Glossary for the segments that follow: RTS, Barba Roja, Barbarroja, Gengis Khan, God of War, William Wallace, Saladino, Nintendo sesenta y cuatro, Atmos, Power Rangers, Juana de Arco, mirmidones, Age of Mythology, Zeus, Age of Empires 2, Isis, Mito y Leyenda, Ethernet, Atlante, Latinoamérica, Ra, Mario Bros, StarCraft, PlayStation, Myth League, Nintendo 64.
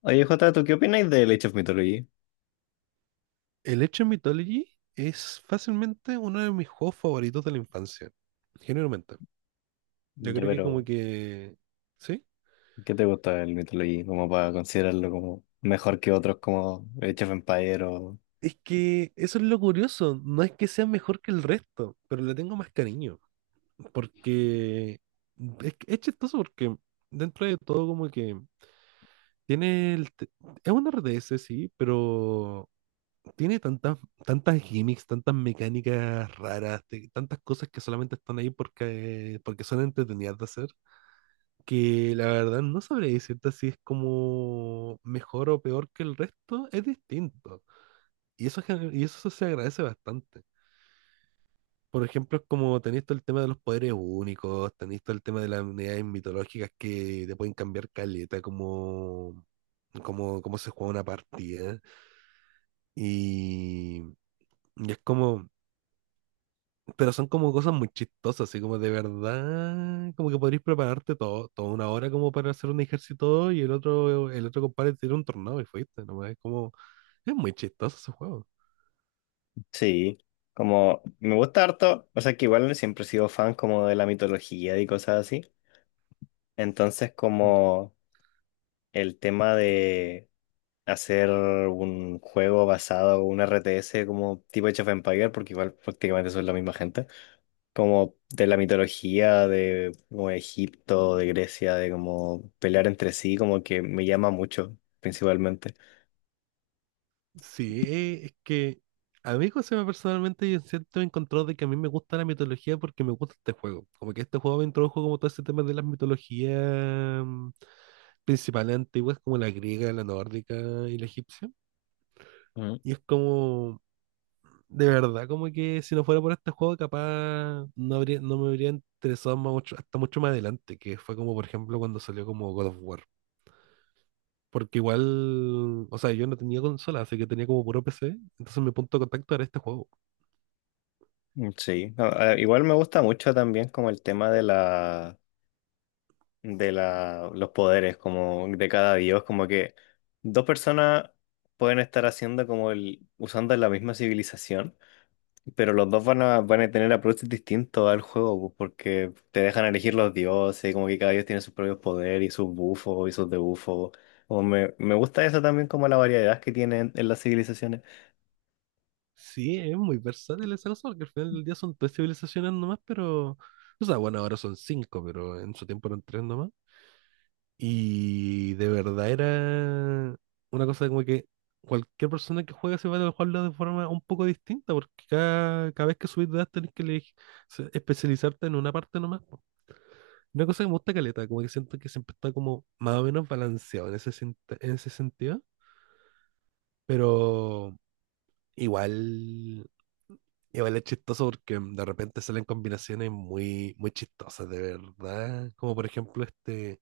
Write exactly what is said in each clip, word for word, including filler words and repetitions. Oye, Jota, ¿tú qué opináis del Age of Mythology? El Age of Mythology es fácilmente uno de mis juegos favoritos de la infancia, generalmente. Yo Ya, creo que como pero, que... ¿Sí? ¿qué te gusta el Mythology? Como para considerarlo como mejor que otros como Age of Empire o... Es que eso es lo curioso, no es que sea mejor que el resto, pero le tengo más cariño, porque es, que- es chistoso porque dentro de todo como que tiene el... te- es un R T S, sí, pero tiene tantas, tantas gimmicks, tantas mecánicas raras, te- tantas cosas que solamente están ahí porque, porque son entretenidas de hacer que la verdad no sabría decirte si es como mejor o peor que el resto, es distinto. Y eso, gen- y eso se agradece bastante. Por ejemplo, es como tenéis todo el tema de los poderes únicos, tenéis todo el tema de las unidades mitológicas que te pueden cambiar caleta, como, como, como se juega una partida. Y, y es como, pero son como cosas muy chistosas, así como de verdad, como que podrías prepararte todo, toda una hora como para hacer un ejército y el otro, el otro compadre tiene un tornado y fuiste, nomás es como, es muy chistoso ese juego. Sí, como me gusta harto, o sea que igual siempre he sido fan como de la mitología y cosas así. Entonces Mm. como el tema de hacer un juego basado, un R T S como tipo Age of Empire, porque igual prácticamente son la misma gente. Como de la mitología de como de Egipto, de Grecia, de como pelear entre sí, como que me llama mucho, principalmente. Sí, eh, es que a mí Josema personalmente yo siento encontró de que a mí me gusta la mitología porque me gusta este juego. Como que este juego me introdujo como todo ese tema de las mitologías mm, principales antiguas como la griega, la nórdica y la egipcia. Mm. Y es como, de verdad, como que si no fuera por este juego, capaz no habría, no me habría interesado más mucho, hasta mucho más adelante, que fue como, por ejemplo, cuando salió como God of War. Porque igual, o sea, yo no tenía consola, así que tenía como puro P C, entonces mi punto de contacto era este juego. Mm, sí, A- a- igual me gusta mucho también como el tema de la de la los poderes como de cada dios, como que dos personas pueden estar haciendo como el usando la misma civilización. Pero los dos van a, van a tener approaches distintos al juego, pues, porque te dejan elegir los dioses, como que cada dios tiene sus propios poderes y sus bufos y sus debuffos. O me, me gusta eso también como la variedad que tienen en las civilizaciones. Sí, es muy versátil esa cosa porque al final del día son tres civilizaciones nomás, pero... O sea, bueno, ahora son cinco, pero en su tiempo eran tres nomás. Y de verdad era una cosa de como que cualquier persona que juega se va a jugarlo de forma un poco distinta, porque cada, cada vez que subís de edad tenés que eleg- se- especializarte en una parte nomás, po. Una cosa que me gusta caleta, como que siento que siempre está como más o menos balanceado en ese, sen- en ese sentido, pero igual, igual es chistoso porque de repente salen combinaciones muy, muy chistosas, de verdad. Como por ejemplo este...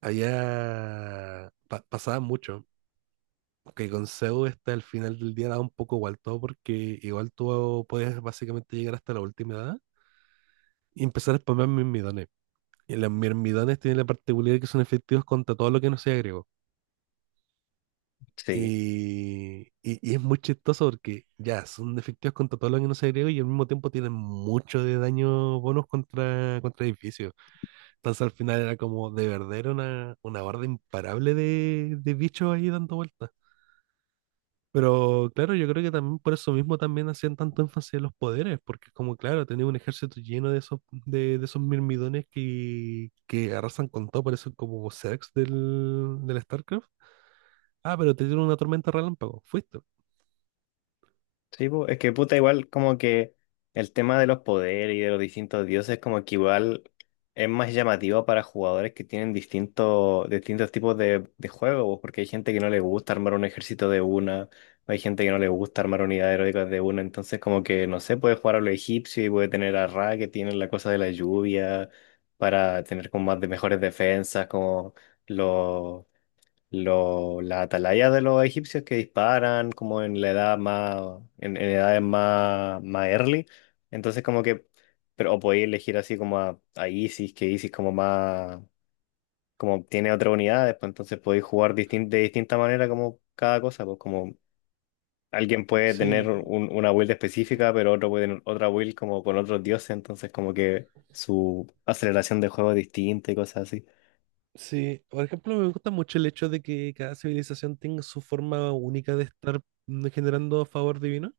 Allá pa- pasaba mucho que con Zeus este, al final del día da un poco igual todo porque igual tú puedes básicamente llegar hasta la última edad y empezar a spamear mirmidones. Y los mirmidones tienen la particularidad que son efectivos contra todo lo que no sea griego. Sí. Y, y, y es muy chistoso porque ya son efectivos contra todo lo que no sea griego y al mismo tiempo tienen mucho de daño bonus contra, contra edificios. Entonces al final era como de verdad era una, una horda imparable de, de bichos ahí dando vueltas. Pero claro, yo creo que también por eso mismo también hacían tanto énfasis en los poderes, porque es como claro, tenía un ejército lleno de esos, de, de esos mirmidones que, que arrasan con todo, por eso como Zex del, del StarCraft. Ah, pero te dieron una tormenta relámpago, fuiste. Sí, po, es que puta, igual como que el tema de los poderes y de los distintos dioses, como que igual es más llamativo para jugadores que tienen distintos, distintos tipos de, de juegos, po, porque hay gente que no le gusta armar un ejército de una, hay gente que no le gusta armar unidades heroicas de una, entonces como que, no sé, puede jugar a lo egipcio y puede tener a Ra que tiene la cosa de la lluvia, para tener como más de mejores defensas, como los lo, las atalaya de los egipcios que disparan como en la edad más, en, en edades más, más early. Entonces como que, pero o podéis elegir así como a, a Isis, que Isis como más, como tiene otra unidad, después entonces podéis jugar distin- de distinta manera como cada cosa, pues como alguien puede tener Sí, un- una build específica, pero otro puede tener otra build como con otros dioses, entonces como que su aceleración de juego es distinta y cosas así. sí. Por ejemplo, me gusta mucho el hecho de que cada civilización tenga su forma única de estar mm, generando favor divino,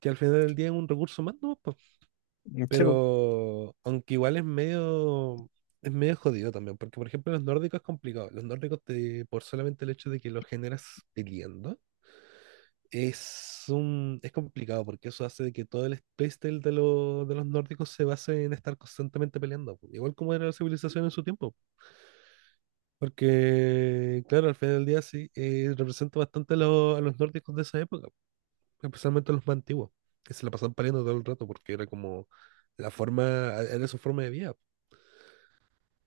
que al final del día es un recurso más, ¿no? Sí, pues. Pero aunque igual es medio, es medio jodido también, porque por ejemplo los nórdicos es complicado. Los nórdicos te- por solamente el hecho de que los generas peleando, es un, es complicado porque eso hace de que todo el space del- de, lo- de los nórdicos se base en estar constantemente peleando, po, igual como era la civilización en su tiempo. Porque claro, al final del día sí, eh, representa bastante a, lo- a los nórdicos de esa época, especialmente a los más antiguos, que se la pasaban peleando todo el rato porque era como la forma, era su forma de vida.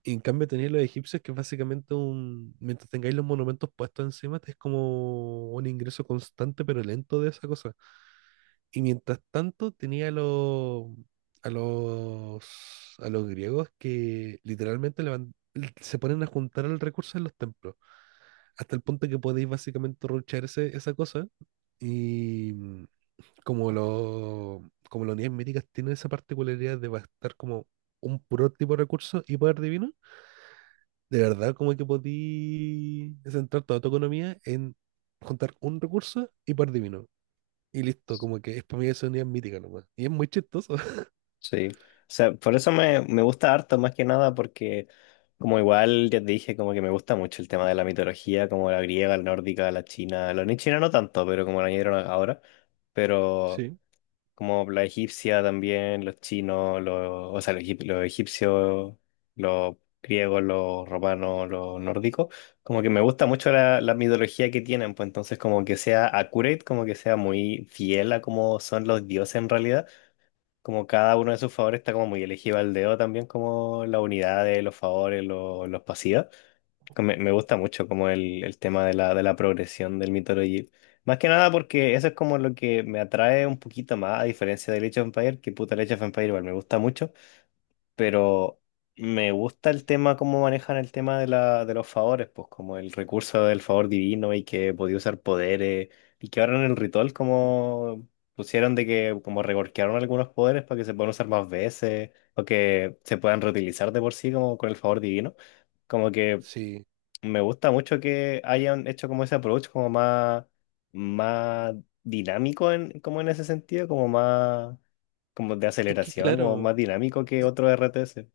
Y en cambio tenéis los egipcios que es básicamente un, mientras tengáis los monumentos puestos encima, es como un ingreso constante pero lento de esa cosa. Y mientras tanto tenía a los, a los, a los griegos que literalmente levan- se ponen a juntar el recurso en los templos, hasta el punto que podéis básicamente ruchar ese- esa cosa. Y mm, como, lo, como las unidades médicas tienen esa particularidad de bastar como un puro tipo de recurso y poder divino de verdad, como que podí centrar toda tu economía en juntar un recurso y par de vino. Y listo, como que es para mí esa unidad mítica nomás. Y es muy chistoso. Sí, o sea, por eso me, me gusta harto, más que nada, porque como igual ya te dije, como que me gusta mucho el tema de la mitología, como la griega, la nórdica, la china, la ni china no tanto, pero como la añadieron ahora, pero Sí, como la egipcia también, los chinos, los, o sea, los, egip- los egipcios, los griegos, los romanos, los nórdicos, como que me gusta mucho la, la mitología que tienen, pues entonces como que sea accurate, como que sea muy fiel a cómo son los dioses en realidad. Como cada uno de sus favores está como muy elegido al dedo también, como la unidad de los favores, lo- los pasivos. Que Me, me gusta mucho como el, el tema de la, de la progresión del Mythology. Más que nada porque eso es como lo que me atrae un poquito más, a diferencia de Age of Empires, que puta el Age of Empires igual me gusta mucho, pero me gusta el tema, cómo manejan el tema de la, de los favores, pues como el recurso del favor divino y que podía usar poderes y que ahora en el ritual como pusieron de que como reworkearon algunos poderes para que se puedan usar más veces o que se puedan reutilizar de por sí como con el favor divino. Como que sí. me gusta mucho que hayan hecho como ese approach como más, más dinámico en, como en ese sentido, como más como de Es que aceleración, como más claro, dinámico que otro R T R T S.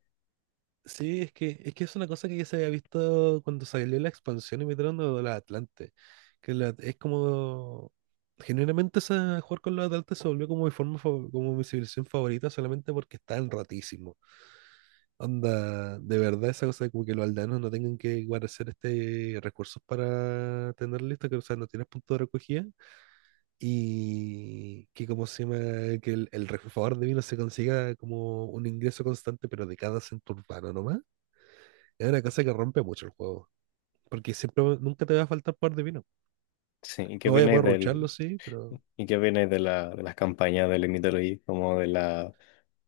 sí, es que, es que es una cosa que ya se había visto cuando salió la expansión y metieron a la Atlante. Que la- es como. Genuinamente esa, jugar con los Atlantes se volvió como mi forma, fa- como mi civilización favorita solamente porque estaban rotísimos. Onda, de verdad, esa cosa de como que los aldeanos no tengan que guardar este recursos para tener listo, que o sea, no tienes punto de recogida. Y que como se llama, que el, el refrigerador de vino se consiga como un ingreso constante, pero de cada centro urbano nomás. Es una cosa que rompe mucho el juego. Porque siempre, va- nunca te va a faltar poder de vino. Sí, ¿y qué No vaya a opináis poder rucharlo, del, sí, pero. y qué opináis de la, de las campañas del Mythology? Como de la,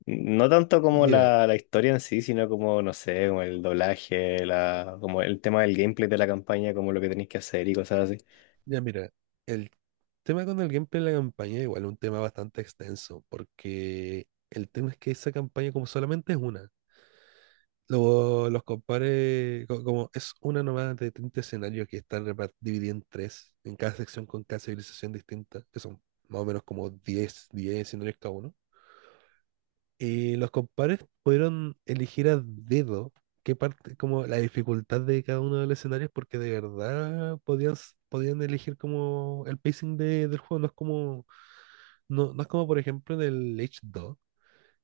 no tanto como Mira, la, la historia en sí, sino como, no sé, como el doblaje, la, como el tema del gameplay de la campaña, como lo que tenéis que hacer y cosas así. ya mira. El tema con el gameplay de la campaña, igual es un tema bastante extenso, porque. El tema es que esa campaña como solamente es una. lo- los compare, co- como es una nómada de treinta escenarios que están repar- divididos en tres, en cada sección con cada civilización distinta, que son más o menos como diez diez escenarios cada uno. Y los compares pudieron elegir a dedo qué parte, como la dificultad de cada uno de los escenarios, porque de verdad podían, s- podían elegir como el pacing de, del juego. No es como, no, no es como por ejemplo en el Age dos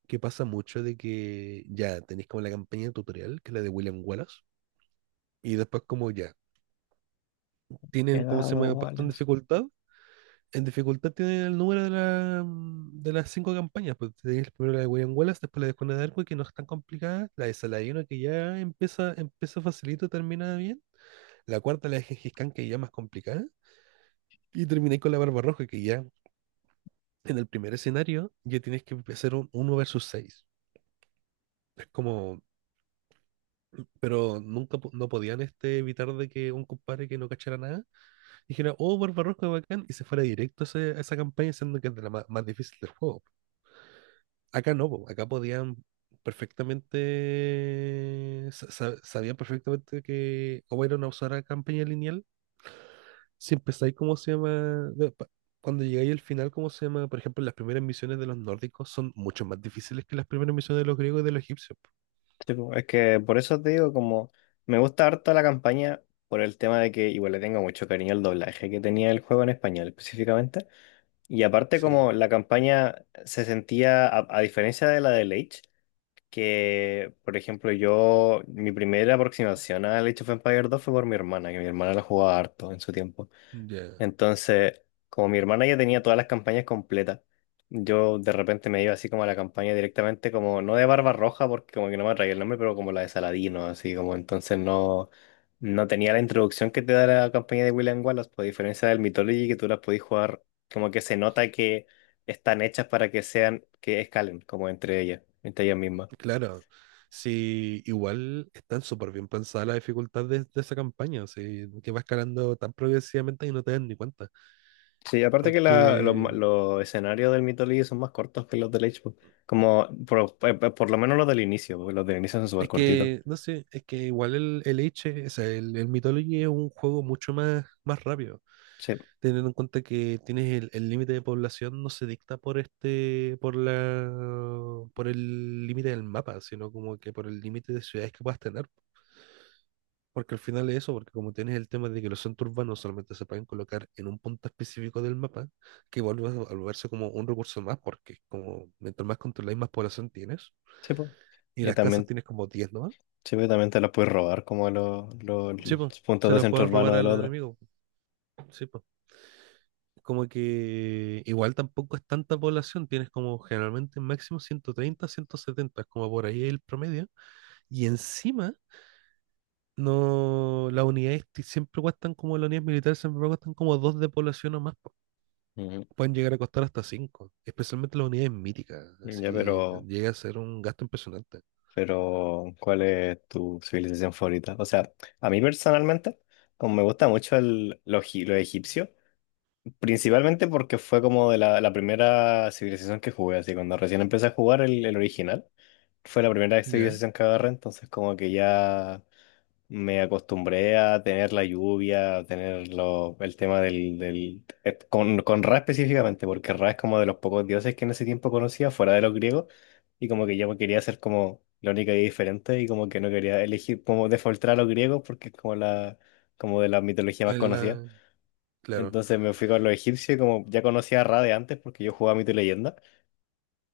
que pasa mucho de que ya tenéis como la campaña tutorial, que es la de William Wallace. Y después como ya, tienen como se Llegado, llama puesto en Wallace. dificultad. En dificultad tienen el número de, la, mm, de las cinco campañas. Pues tenéis primero la de William Wallace, después la de Juana de Arco, que no es tan complicada. La de Saladino, que ya empieza, empieza facilito, termina bien. La cuarta, la de Gengis Khan, que ya es más complicada. Y terminé con la Barbarroja, que ya en el primer escenario ya tienes que hacer un uno versus seis. Es como, pero nunca po- no podían este, evitar de que un compadre que no cachara nada dijera, oh, Barbarroja, bacán, y se fuera directo a ese- a esa campaña, siendo que es de la ma- más difícil del juego. Acá no, po, acá podían perfectamente, sa- sa- sabían perfectamente que o era una usar campaña lineal, si empezáis, ¿cómo se llama? De- pa- Cuando llegáis al final, ¿cómo se llama? Por ejemplo, las primeras misiones de los nórdicos son mucho más difíciles que las primeras misiones de los griegos y de los egipcios, po. Sí, po, es que por eso te digo, como, me gusta harto la campaña por el tema de que igual le tengo mucho cariño al doblaje que tenía el juego en español específicamente. Y aparte Sí, como la campaña se sentía, a, a diferencia de la de Age, que, por ejemplo, yo, mi primera aproximación al Age of Empires dos fue por mi hermana, que mi hermana la jugaba harto en su tiempo. ya. Entonces, como mi hermana ya tenía todas las campañas completas, yo de repente me iba así como a la campaña directamente, como no de Barba Roja, porque como que no me atraía el nombre, pero como la de Saladino, así como entonces no, no tenía la introducción que te da la campaña de William Wallace, por diferencia del Mythology, que tú las podías jugar, como que se nota que están hechas para que sean, que escalen, como entre ellas, entre ellas mismas. Claro, sí, igual están súper bien pensadas las dificultades de, de esa campaña, sí, que va escalando tan progresivamente y no te das ni cuenta. Sí, aparte que la- los, ma- Porque los escenarios del Myth League son más cortos que los del Age, po. Como por, eh, eh, por lo menos los del inicio, porque los del inicio son súper es cortitos. que, no sé, es que igual el, el H, o sea, el, el Mythology es un juego mucho más, más rápido, Sí, teniendo en cuenta que tienes el el límite de población no se dicta por este, por la, por el límite del mapa, sino como que por el límite de ciudades que puedas tener. Porque al final es eso, porque como tienes el tema de que los centros urbanos solamente se pueden colocar en un punto específico del mapa, que vuelve a a volverse como un recurso más, porque como mientras más controláis, más población tienes, sí, pues. y Y las casas también, tienes como diez nomás. sí, pues también te los puedes robar como los, los, Sí, pues, puntos se de las centro pueden urbano robar del al otro. enemigo. Sí, pues. Como que igual tampoco es tanta población, tienes como generalmente máximo ciento treinta, ciento setenta, es como por ahí el promedio, y encima... No, las unidades ti- siempre cuestan como las unidades militares, siempre cuestan como dos de población o más. Ujú. Pueden llegar a costar hasta cinco, especialmente las unidades míticas, Ya, así pero, llega a ser un gasto impresionante. pero, ¿cuál es tu civilización favorita? O sea, a mí personalmente, como me gusta mucho el, lo egipcio. Principalmente porque fue como de la, la primera civilización que jugué, así cuando recién empecé a jugar el, el original, fue la primera ¿Ya? civilización que agarré, entonces como que ya me acostumbré a tener la lluvia, a tener lo- el tema del, del eh, con, con Ra específicamente, porque Ra es como de los pocos dioses que en ese tiempo conocía, fuera de los griegos, y como que yo quería ser como la única y diferente, y como que no quería elegir, como defaultar a los griegos, porque es como la, como de la mitología más En conocida. la... Claro, Entonces me fui con los egipcios y como ya conocía a Ra de antes porque yo jugaba Mito y Leyenda,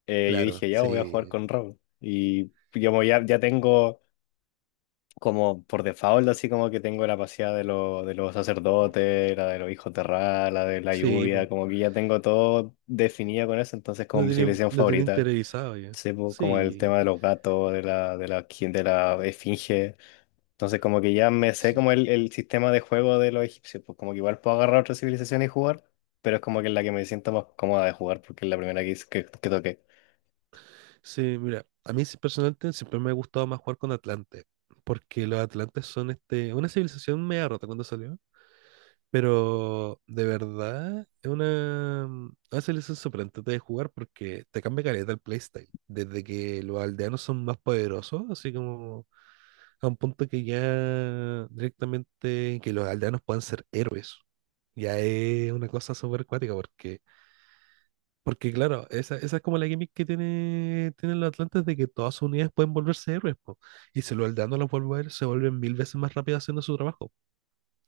eh, yo claro, dije, ya voy a jugar sí, con Ra. Y como ya, ya tengo como por default, así como que tengo la paseada de, los de los sacerdotes, la de los hijos de Ra, la de la sí, lluvia, po. como que ya tengo todo definido con eso, entonces como Lo mi tenía, civilización lo tenía favorita, interiorizado ya. sí, pues, como el tema Sí, de los gatos, de la, de la, de la esfinge. Entonces como que ya me sé sí, como el, el sistema de juego de los egipcios, pues como que igual puedo agarrar otra civilización y jugar, pero es como que es la que me siento más cómoda de jugar porque es la primera que, hice- que, que toqué. sí, mira, a mí sí, personalmente siempre me ha gustado más jugar con Atlante, porque los Atlantes son este, una civilización media rota cuando salió. Pero de verdad, es una, una selección sorprendente de jugar porque te cambia caleta el playstyle. Desde que los aldeanos son más poderosos, así como a un punto que ya directamente que los aldeanos puedan ser héroes. Ya es una cosa súper cuática porque, porque claro, esa, esa es como la gimmick que tiene, tienen los atlantes de que todas sus unidades pueden volverse héroes, po. Y si los aldeanos los vuelven, se vuelven mil veces más rápido haciendo su trabajo.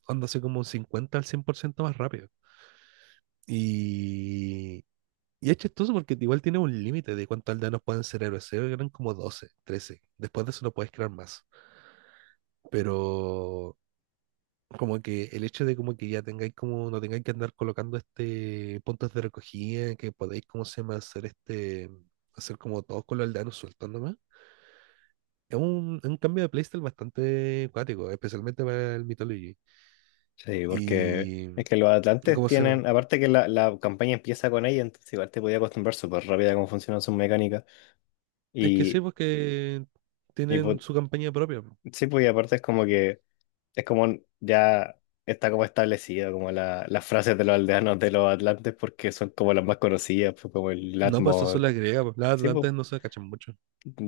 Onda así como un cincuenta al cien por ciento más rápido. Y, y es chistoso porque igual tiene un límite de cuántos aldeanos pueden ser héroes. Se eran como doce, trece. Después de eso no puedes crear más. Pero como que el hecho de como que ya tengáis como, no tengáis que andar colocando este puntos de recogida, que podéis, como se llama, hacer este, hacer como todos con los aldeanos sueltos nomás. Es un, es un cambio de playstyle bastante cuático, especialmente para el Mythology. Sí, porque Y, es que los y atlantes cómo se llama. tienen, aparte que la, la campaña empieza con ella, entonces igual te podía acostumbrar súper rápido a cómo funcionan sus mecánicas. Es que sí, Y, porque y pues, tienen su campaña propia. sí, pues y aparte es como que es como ya está como establecido como la, las frases de los aldeanos de los atlantes porque son como las más conocidas, pues como el No, pues eso es Atmos. la griega, pues las Sí, pues, atlantes no se cachan mucho.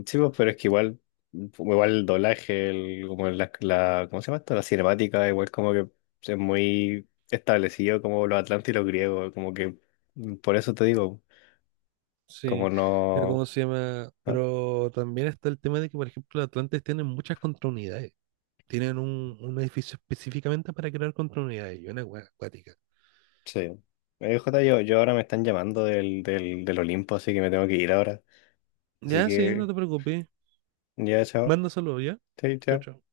sí, pues, pero es que igual, igual el doblaje, el, como la, la, ¿cómo se llama esto? La cinemática, igual como que es muy establecido como los atlantes y los griegos, como que mm, por eso te digo, como Sí, pero no, ¿cómo se llama? ¿no? Pero también está el tema de que, por ejemplo, los atlantes tienen muchas contraunidades. Tienen un, un edificio específicamente para crear contraunidades y una wea acuática. Sí. Eh, Jota, yo, yo ahora me están llamando del, del, del Olimpo, así que me tengo que ir ahora. Así Ya, sí, no que te preocupes. ya, chao. Mándaselo ya. Sí, Chao, chao. chao.